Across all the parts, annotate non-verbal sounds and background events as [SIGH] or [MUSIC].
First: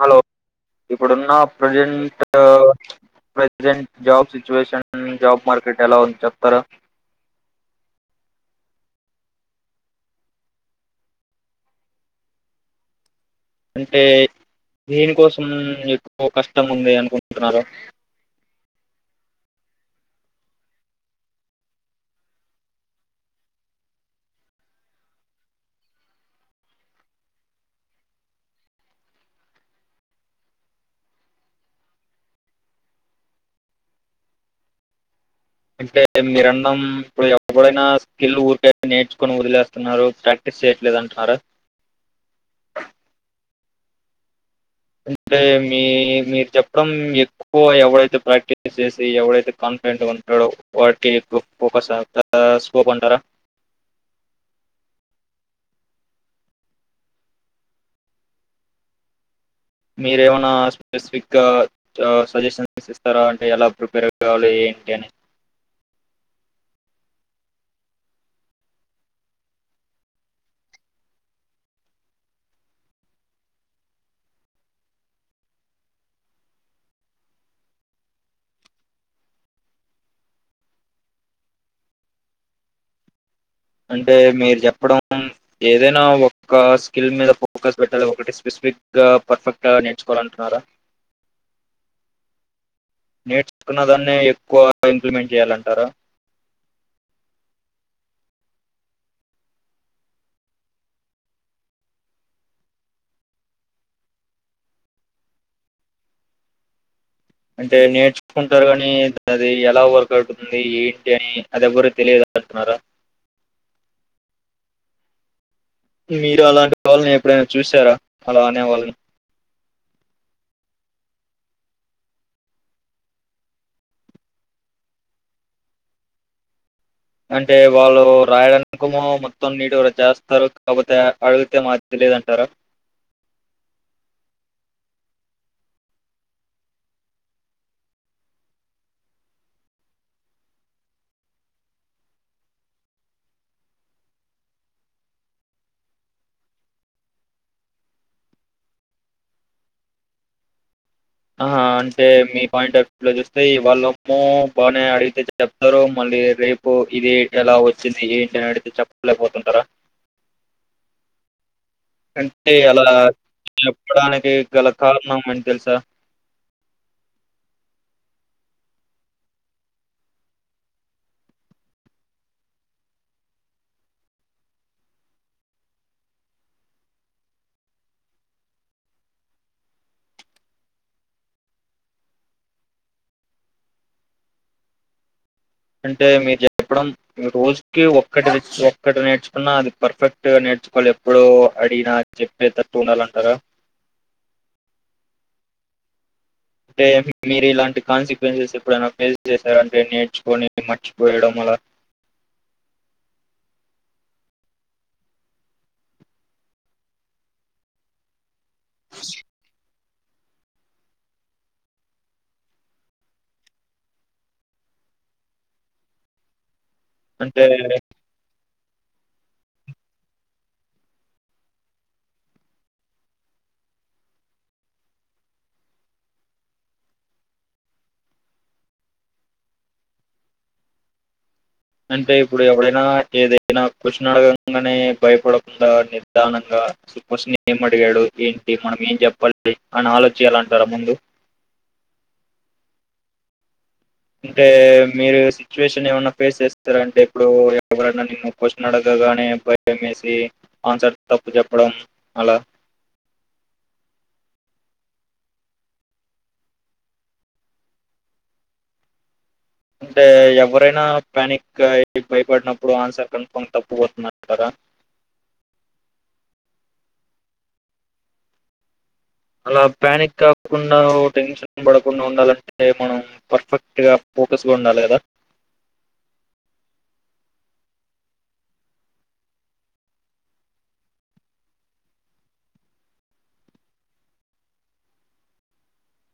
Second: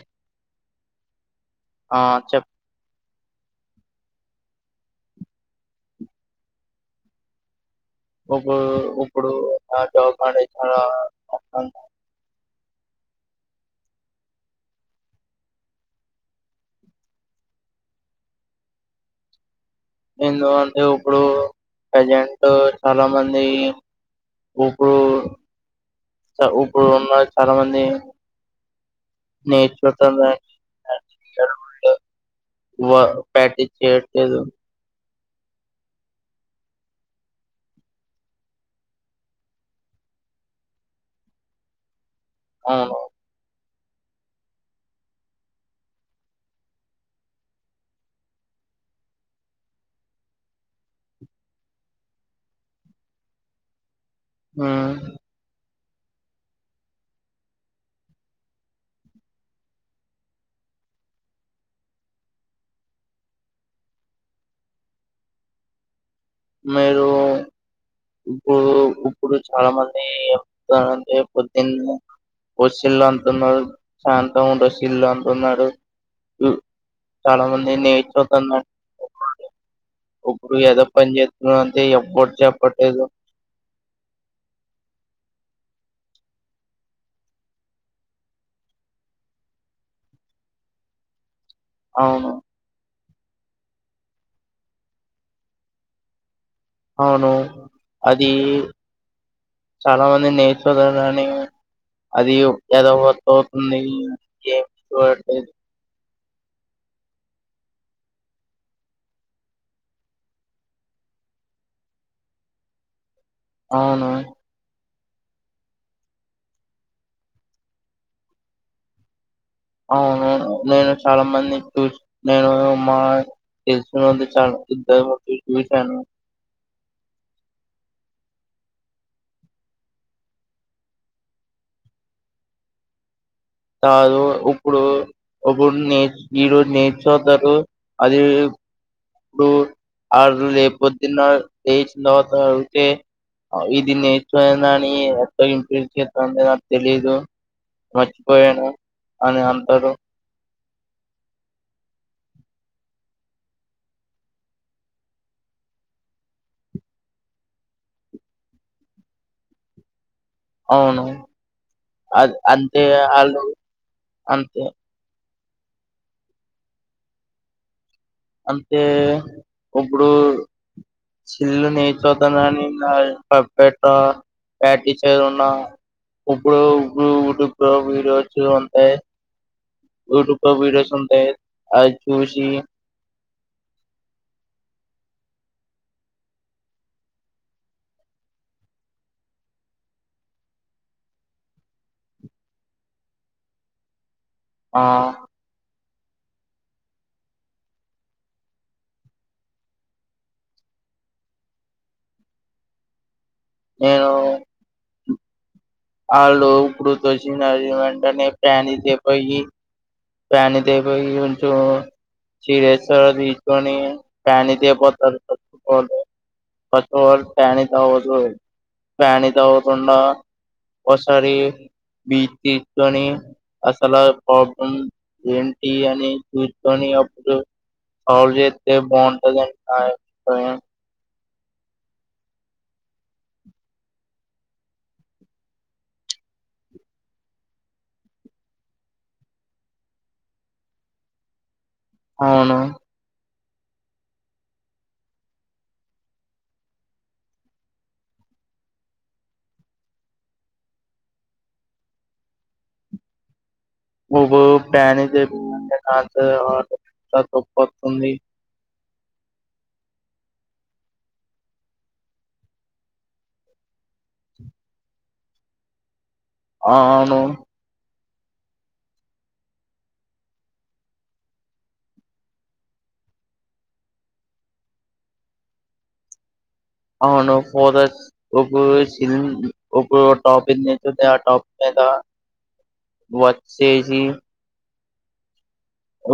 Hello ఇప్పుడున్న ఆ present చెప్ present job situation. Job market ఎలా ఉంద్ చెప్తారా. ఊపు ఉప్పుడు [UNINTELLIGIBLE] వస్తంద అంటే దేనికోసం ఎక్కువ కష్టం ఉంది. అనుకుంటున్నారు. ఎందుకంటే ఉప్పుడు ఏజెంట్ చాలా మంది. ఉప్పుడు ఉప్పుడు ఉన్న చాలా మంది. నేర్చుకొంతనే వా ప్యాటిస్ చేయట్లేదు. అంటే మీరన్నం ఇప్పుడు ఎవడైనా స్కిల్ ఊరికే నేర్చుకొని వదిలేస్తున్నారు. ప్రాక్టీస్ చేయట్లేదు అంటరా. అవును అంటే మీ మీరు చెప్పడం ఎక్కువ ఎవడైతే ప్రాక్టీస్ చేసి ఎవడైతే కాన్ఫిడెంట్గా ఉంటాడో. వాట్డ్ కి ఎక్కువ ఫోకస్ [UNINTELLIGIBLE] స్కోప్ అంటారా. హహ్ మీరేమైనా స్పెసిఫిక్గా ఆ సజెషన్స్ ఇస్తారా. అంటే ఎలా ప్రిపేర్ అవ్వాలి ఏంటి అని. మీరు ఉప్పుడు ఉప్పుడు చాలా మంది. ఏం చెయాలంటే పొద్దున్నే [INAUDIBLE] వచ్చిల్లు అంటున్నారు. శాంత ఉండచ్చిల్ అంటున్నారు. చాలా మంది నేర్చుకోన్ [UNINTELLIGIBLE] పోతన్న. ఉప్పుడు ఎదో పని చేత్ రంతె ఎవ్వడ్ చెప్పటేదు. అంటే మీరు చెప్పడం ఏదైనా ఒక స్కిల్ మీద ఫోకస్ పెట్టాలి ఒకటి స్పెసిఫిక్ గా పర్ఫెక్ట్ గా నేర్చుకోవాలంటున్నారా అవును నేర్చుకున్న దాన్నే ఎక్కువ ఇంప్లిమెంట్ చేయాలంటారా అవును అది చాలా మంది నేర్చుని అది ఎద అవుతుంది ఏ చూడలేదు అంటే నేర్చుకుంటారు కాని అది ఎలా వర్క్ అవుతుంది ఏంటి అని అది ఎ్వరుూ తెలియదు అంటున్నారా అవును మీరు అలాంటి వాళ్ళని ఎప్పుడైనా చూసారా అలా అనే వాళ్ళని అవును నేను చాలా మంది చూసి నేను మా తెలిసినది చాలాద్ద చూశాను అంటే వాళ్ళు రాయడాకము మొత్తం నీటి కూడా చేస్తారు కాకపోతే అడిగితే మాది తెలిదంటారు కాదు ఉప్పుడు ఒకప్పుడు నేర్చ ఈరోజు నేర్చుతారు అది ఇప్పుడు ఆు లేపోద్దున్న లేచిన తర్వాత అడిగితే ఇది నేర్చున అని ఎట్ ఇంపె చే నాకు తెలిదు మర్చిపోయాను అని అంటారు ఆ అంటే మీ పాయింట్ ఆఫ్ వ్యూ లో చూస్తే వాళ్ళమ్మో బాగానే అడిగితే చెప్తారు మళ్ళీ రేపు ఇది ఎలా వచ్చింది ఏ ఏంటి అని అడిగితే చెప్పలేకపోతుంటారా అవును అది అంటే అంతే అలా వాళ్ళు చెప్పడానికి అంతే గల కారణం మంచి తెలుసా అంటే ఇప్పుడు సిల్లు నేర్చోద్దానని కెట్ట ప్యాటిస ఉన్న ఇప్పుడు యూట్యూబ్ లో వీడియోస్ ఉంటాయి యూట్యూబ్ లో వీడియోస్ ఉంటాయి అది చూసి అంటే మీరు చెప్పడం రోజుకి ఒక్కటి ఒక్కటి నేర్చుకున్న అది పర్ఫెక్ట్గా నేర్చుకోవాలి ఎప్పుడు అడిగినా చెప్పే తట్టు ఉండాలంటారా ఆ అంటే మీరు ఇలాంటి కాన్సిక్వెన్సెస్ ఎప్పుడైనా ఫేస్ చేశారంటే నేర్చుకొని మర్చిపోయడం అలా నేను ఆలూ ఇప్పుడు క్యస్షన్ అడిగిన వెంటనే టాని చెప్పయి ప్యాని తీ పోయి శరేశ్వర తీసుని ప్యాని తీపోతారు ఫస్ట్ అఫ్ అల్ అంటే పానిక్ అవ్వద్దు కానీ అవకుండా ఒసారి బ్రీత్ తీసుకొని అసలు ప్రాబ్లం ఏంటి అని చూసుకొని అప్పుడు సాల్వ్ చేస్తే బాగుంటదని నా అభిప్రాయం అంటే ఇప్పుడు ఎవడైనా ఏదైనా క్వశ్చన్ అడగంగానే భయపడకుండా నిర్ధానంగాకష్ని ఏ అడిగాడు ఏంటి మనం ఏం చెప్పాలి అని ఆలోచించాల అంటారా ముందు అవును అంటే మీరు సిచ్యువేషన్ ఏమన్నా ఫేస్ చేస్తారంటే ఇప్పుడు ఎవరనా నిన్న క్వశ్చన్ అడగగానే భయం వేసి ఆన్సర్ తప్పు చెప్పడం అలా నువ్వు పానిక్ చె కా తొప్పు వస్తుంది అంటే ఎవరైనా ప్యానిక్ భయపడినప్పుడు ఆన్సర్ కన్ఫాంగ్ తప్పు పోతుందంటారా ఆ అవును అలా ప్యానిక్ కాకుండా టెన్షన్ పడకుండా ఉండాలంటే మనం పర్ఫెక్ట్ గా ఫోకస్గా ఉండాలి కదా అవును ఫో ఒక ఒక టాపిక్ నుంది ఆ టాపిక్ మీద వచ్చేసి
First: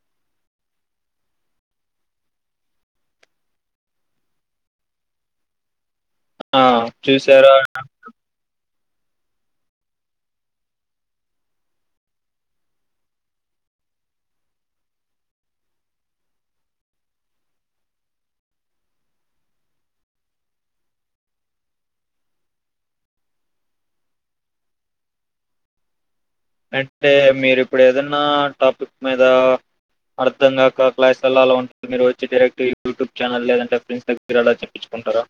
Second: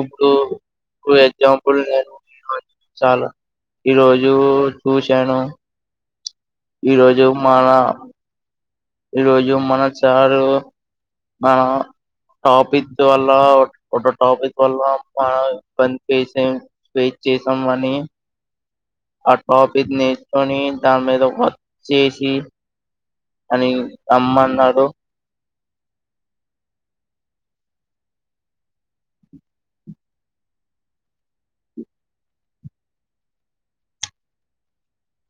ఇప్పుడు ఇప్పుడు ఎగ్జాంపుల్ నేను చాలా ఈ రోజు చూశాను ఆ ఈ రోజు చూసారా మన ఈ రోజు మన సారు మన టాపిక్ వల్ల ఒక టాపిక్ వల్ల మన ఇబ్బందిసే ఫేస్ చేసాం అని ఆ టాపిక్ నేర్చుకొని దాని మీద వచ్చేసి అని రమ్మన్నారుడు అంటే మీరు ఇప్పుడు ఏదనా టాపిక్ మీద అర్థం కాక క్లాస్లో అలా ఉంటుంది మీరు వచ్చి డైరెక్ట్ యూట్యూబ్ ఛానల్ లేదంటే ఫ్రెండ్స్ దగ్గర అలా చెప్పించుకుంటారా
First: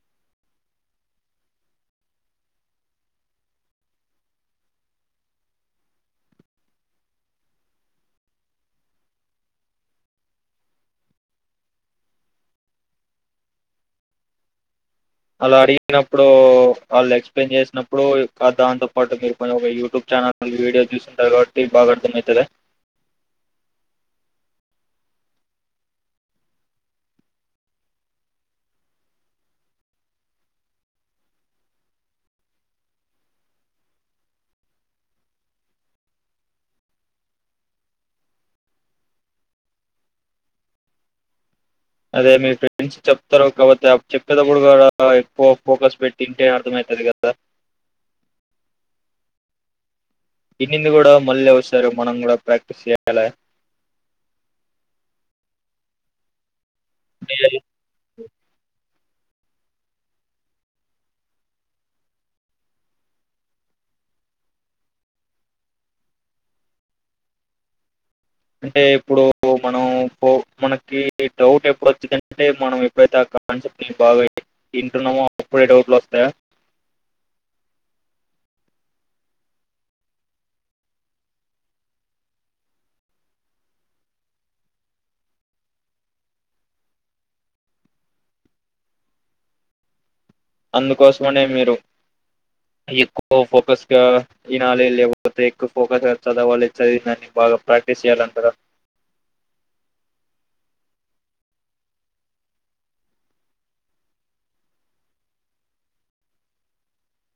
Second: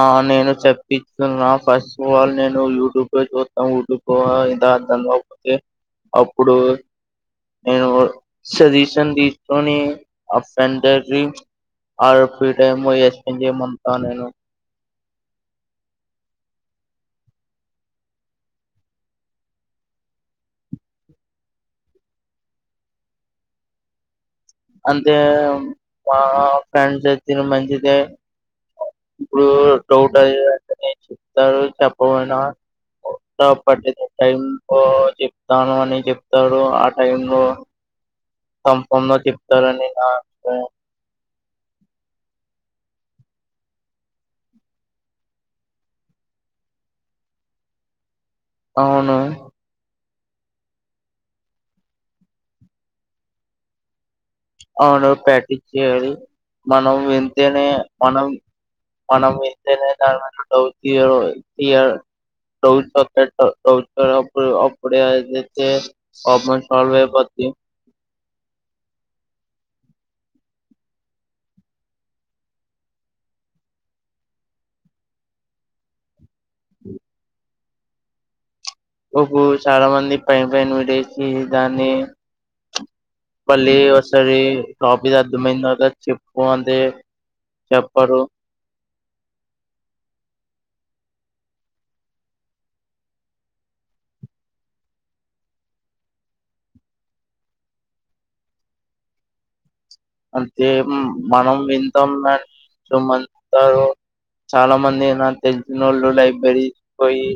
ఆ నేను చెప్పస్తున్నా ఫస్ట్ఫ్ ఆల్ నేను యూట్యూబ్ లో చూస్తాను ఇద అర్థం కాకతే అప్పుడు నేను సజెషన్ తీసుకొని ఆ [UNINTELLIGIBLE] నేను అలా అడిగినప్పుడు వాళ్ళు ఎక్స్ప్లెయిన్ చేసినప్పుడు దాంతో పాటు మీరు కొంచం ఒక యూట్యూబ్ ఛానల్ వీడియో చూసుంటారు కాబట్టి బాగా అర్థం అవుతుంది అంటే మా ఫ్రెండ్స్ అయితే మంచిద ఇప్పుడు డౌట్ అదింట చెప్తారు చెప్పమయినా పటి టై లో చెప్తాను అని చెప్తారు ఆ టైం లో కన్ఫామ్ గా చెప్తారని నాకు అదే మీ ఫ్రెండ్స్ చెప్తారు కాపోతే చెప్పేటప్పుడు కూడా ఎక్కువ ఫోకస్ పెట్టింటే అర్థమయితది కదా అవును దీన్నింది కూడా మళ్ళీ వస్తారు మనం కూడా ప్రాక్టీస్ చేయాల అవును పటిచ్చడి మనం వెంతేనే మనం మనౌప్పుడ అంటే ఇప్పుడు మనం మనకి డౌట్ ఎప్పుడు వచ్చిందంటే మనం ఎప్పుడైతే ఆ కాన్సెప్ట్ ని బాగా తింటున్నామో అప్పుడే డౌట్లు వస్తాయి ఒక చాలా మంది పైన పైన విడేసి దాన్ని మళ్ళీ ఒకసారి టాపిక్ అర్థమయింది కర్ద చెప్పు అంతే చెప్పరు అందుకోసమనే మీరు ఎక్కువ ఫోకస్ గా వినాలి లేకపోతే ఎక్కువ ఫోకస్ గా చదవాలి చదివందని బాగా ప్రాక్టీస్ చేయాలింటారా అంతే మనం వింటాం మ చుమంటారు చాలా మంది నా తెసినోళ్ళు లైబ్రరీ పోయి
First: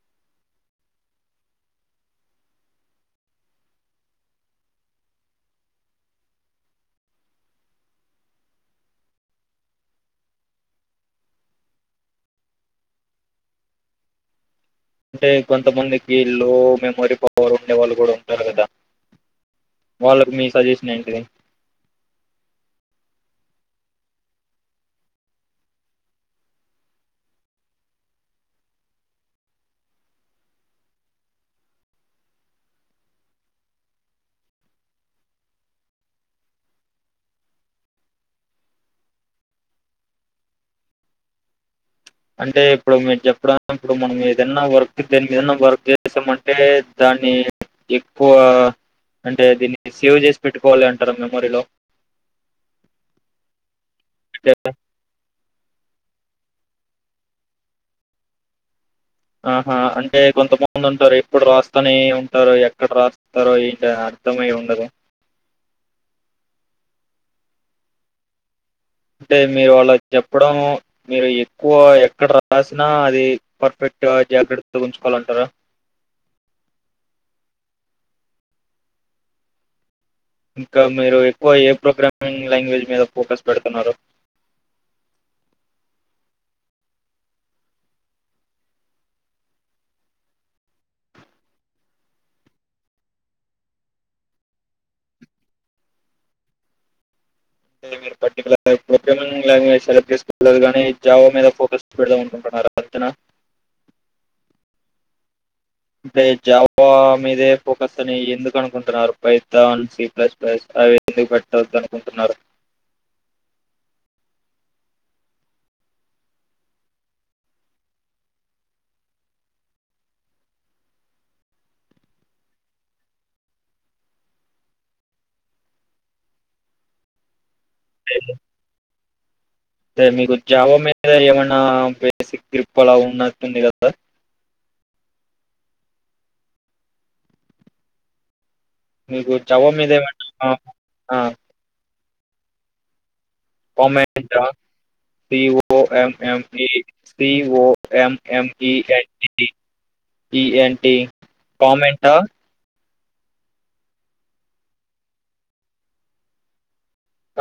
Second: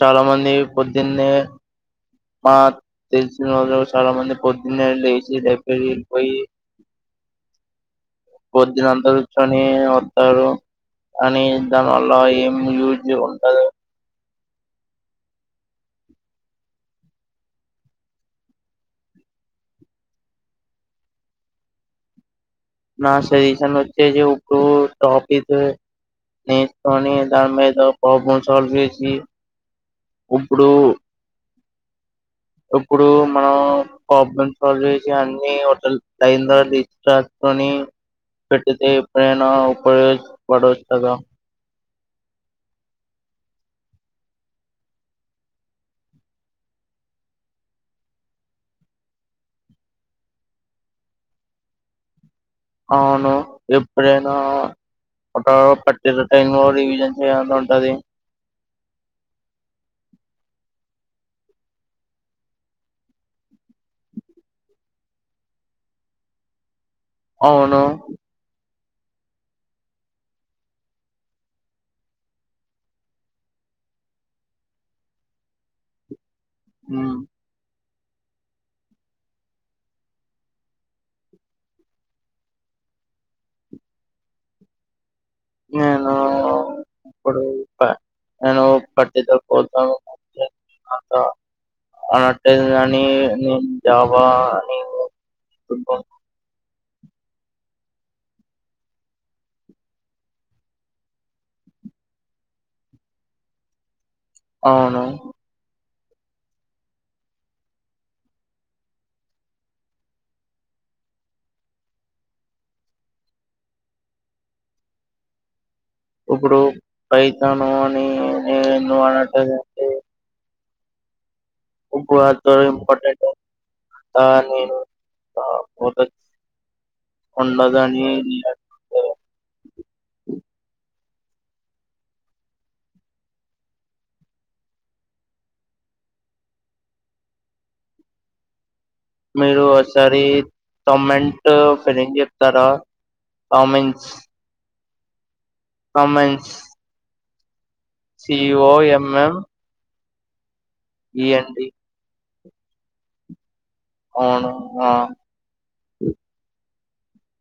చాలా మంది పొద్దున్నే మా తెలిసిన చాలా మంది పొద్దున్నే లేచ ెఫ పోయి పొద్దున అంత కూర్చొని వస్తారు కాని దానివల్ల ఏం యూజ్ ఉంటారు అంటే కొంతమందికి లో మెమొరీ పవర్ ఉండే వాళ్ళు కూడా ఉంటారు కదా వాళ్ళకి మీ సజెషన్ ఏంటిది నా సజెషన్ వచ్చేసి ఇప్పుడు టాపిక్ నేర్చుకొని దాని మీద ప్రాబ్లమ్ సాల్వ్ చేసి ఇప్పుడు ఇప్పుడు మనం ప్రాబ్లం సాల్వ్ చేసి [UNINTELLIGIBLE] అంటే ఇప్పుడుమీరు చెప్పడం ఇప్పుడు మనం ఏదన్నా వర్క్ దాని మీదన్నా వర్క్ చేసామంటే దాన్ని ఎక్కువ అంటే దీన్ని సేవ్ చేసి పెట్టుకోవాలి అంటారు మెమోరీలో అవును ఎప్పుడైనా పట్టటి టైన్ లో రివిజన్ చేయ ఉంటది ఆహా అంటే కొంతమంది ఉంటారు ఎప్పుడు రాస్తానే ఉంటారు ఎక్కడ రాస్తరో [UNINTELLIGIBLE] అర్థమై ఉండదు అవును అంటే మీరు ఆళ్ల చెప్పడం మీరు ఎక్కువ ఎక్కడ రాసినా అది పర్ఫెక్ట్ గా జాగ్రత్త ఉంచుకోవాలంటారా ఉ ఇంకా మీరు ఎక్కువ ఏ ప్రోగ్రామింగ్ లాంగ్వేజ్ మీద ఫోకస్ పెడుతున్నారు నేను ఇప్పుడు ప నేను పట్టితో పోతా [UNINTELLIGIBLE] అన్నట్టు గాని నేను జావా నేను ఫు మీరు పర్టికులర్ ప్రోగ్రామింగ్ లాంగ్వేజ్ సెలెక్ట్ చేసుకోలేదు కానీ జావ మీద ఫోకస్ పెడదాం అనుకుంటున్నారు అంతే నా అవును అంటే జావా మీదే ఫోకస్ అని ఎందుకు అనుకుంటున్నారు పైథాన్ సి ప్లస్ ప్లస్ అవి ఎందుకు పెట్టవద్దు అనుకుంటున్నారు ఇప్పుడు పైతాను అని నేను ఆట [UNINTELLIGIBLE] ఉబ్బు ఆతో ఇంపార్టెంట్ ఆ నేను [UNINTELLIGIBLE] అనుకుంటున్నాను. తే మీకు జావా మే అదే ఏమన్నా బేసిక్ గ్రిప్ అలా ఉన్నట్టుంది కదా మీకు మీరు జావా మీద ఓసారి ఏమైనా ఆ, తొమెంట్ ఫీన్నింగ్ చెప్ తార comments T O O comments MME P O M M E COMM MTT E N ENT comment ఆ అవును ఆ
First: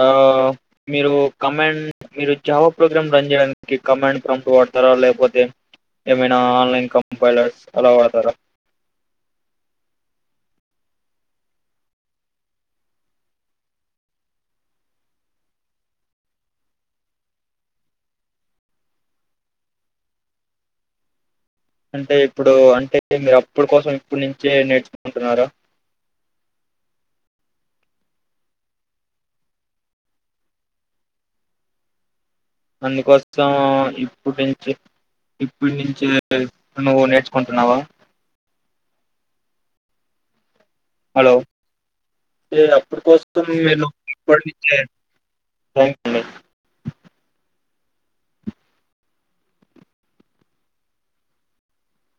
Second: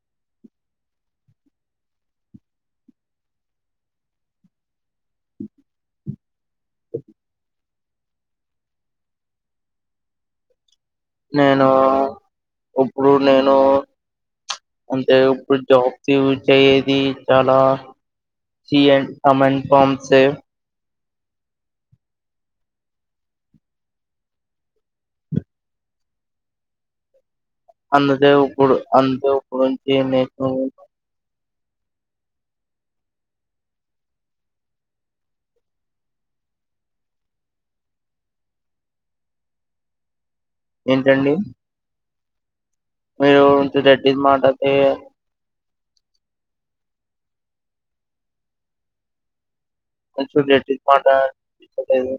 ఆ మీరు కామెంట్ మీరు జవా ప్రోగ్రాం రన్ చేయడానికి కమాండ్ ప్రాంట్ వాడతార లేకపోతే ఏమైనా ఆన్లైన్ కంపైర్స్ అలా వాడతారా నేను ఇప్పుడు నేను ఉచ్ అంటే ఇప్పుడు జాబ్స్ కి ఉచ్ అయ్యేది చాలా సీ అండ్ కమాండ్ ప్రాంట్స్ ఏ అంటే ఇప్పుడు అంటే మీరు అప్పుడు కోసం ఇప్పుడు నుంచే నేర్చుకుంటున్నారా అందుకే ఉప్పుడు అంతే ఉప్పుడుంచి నీకు అంనుకోసం ఇప్పుటించి ఇప్పున్నించె నువ్వు నేర్చుకుంటున్నావా. ఏంటండి. తే అప్పుడు కోసం మీరు మీ లొ, దట్ ఈస్ ఇప్పడ్ నాట్ న్నించె కొంచెం గట్టిక్ మాట ట్లేదు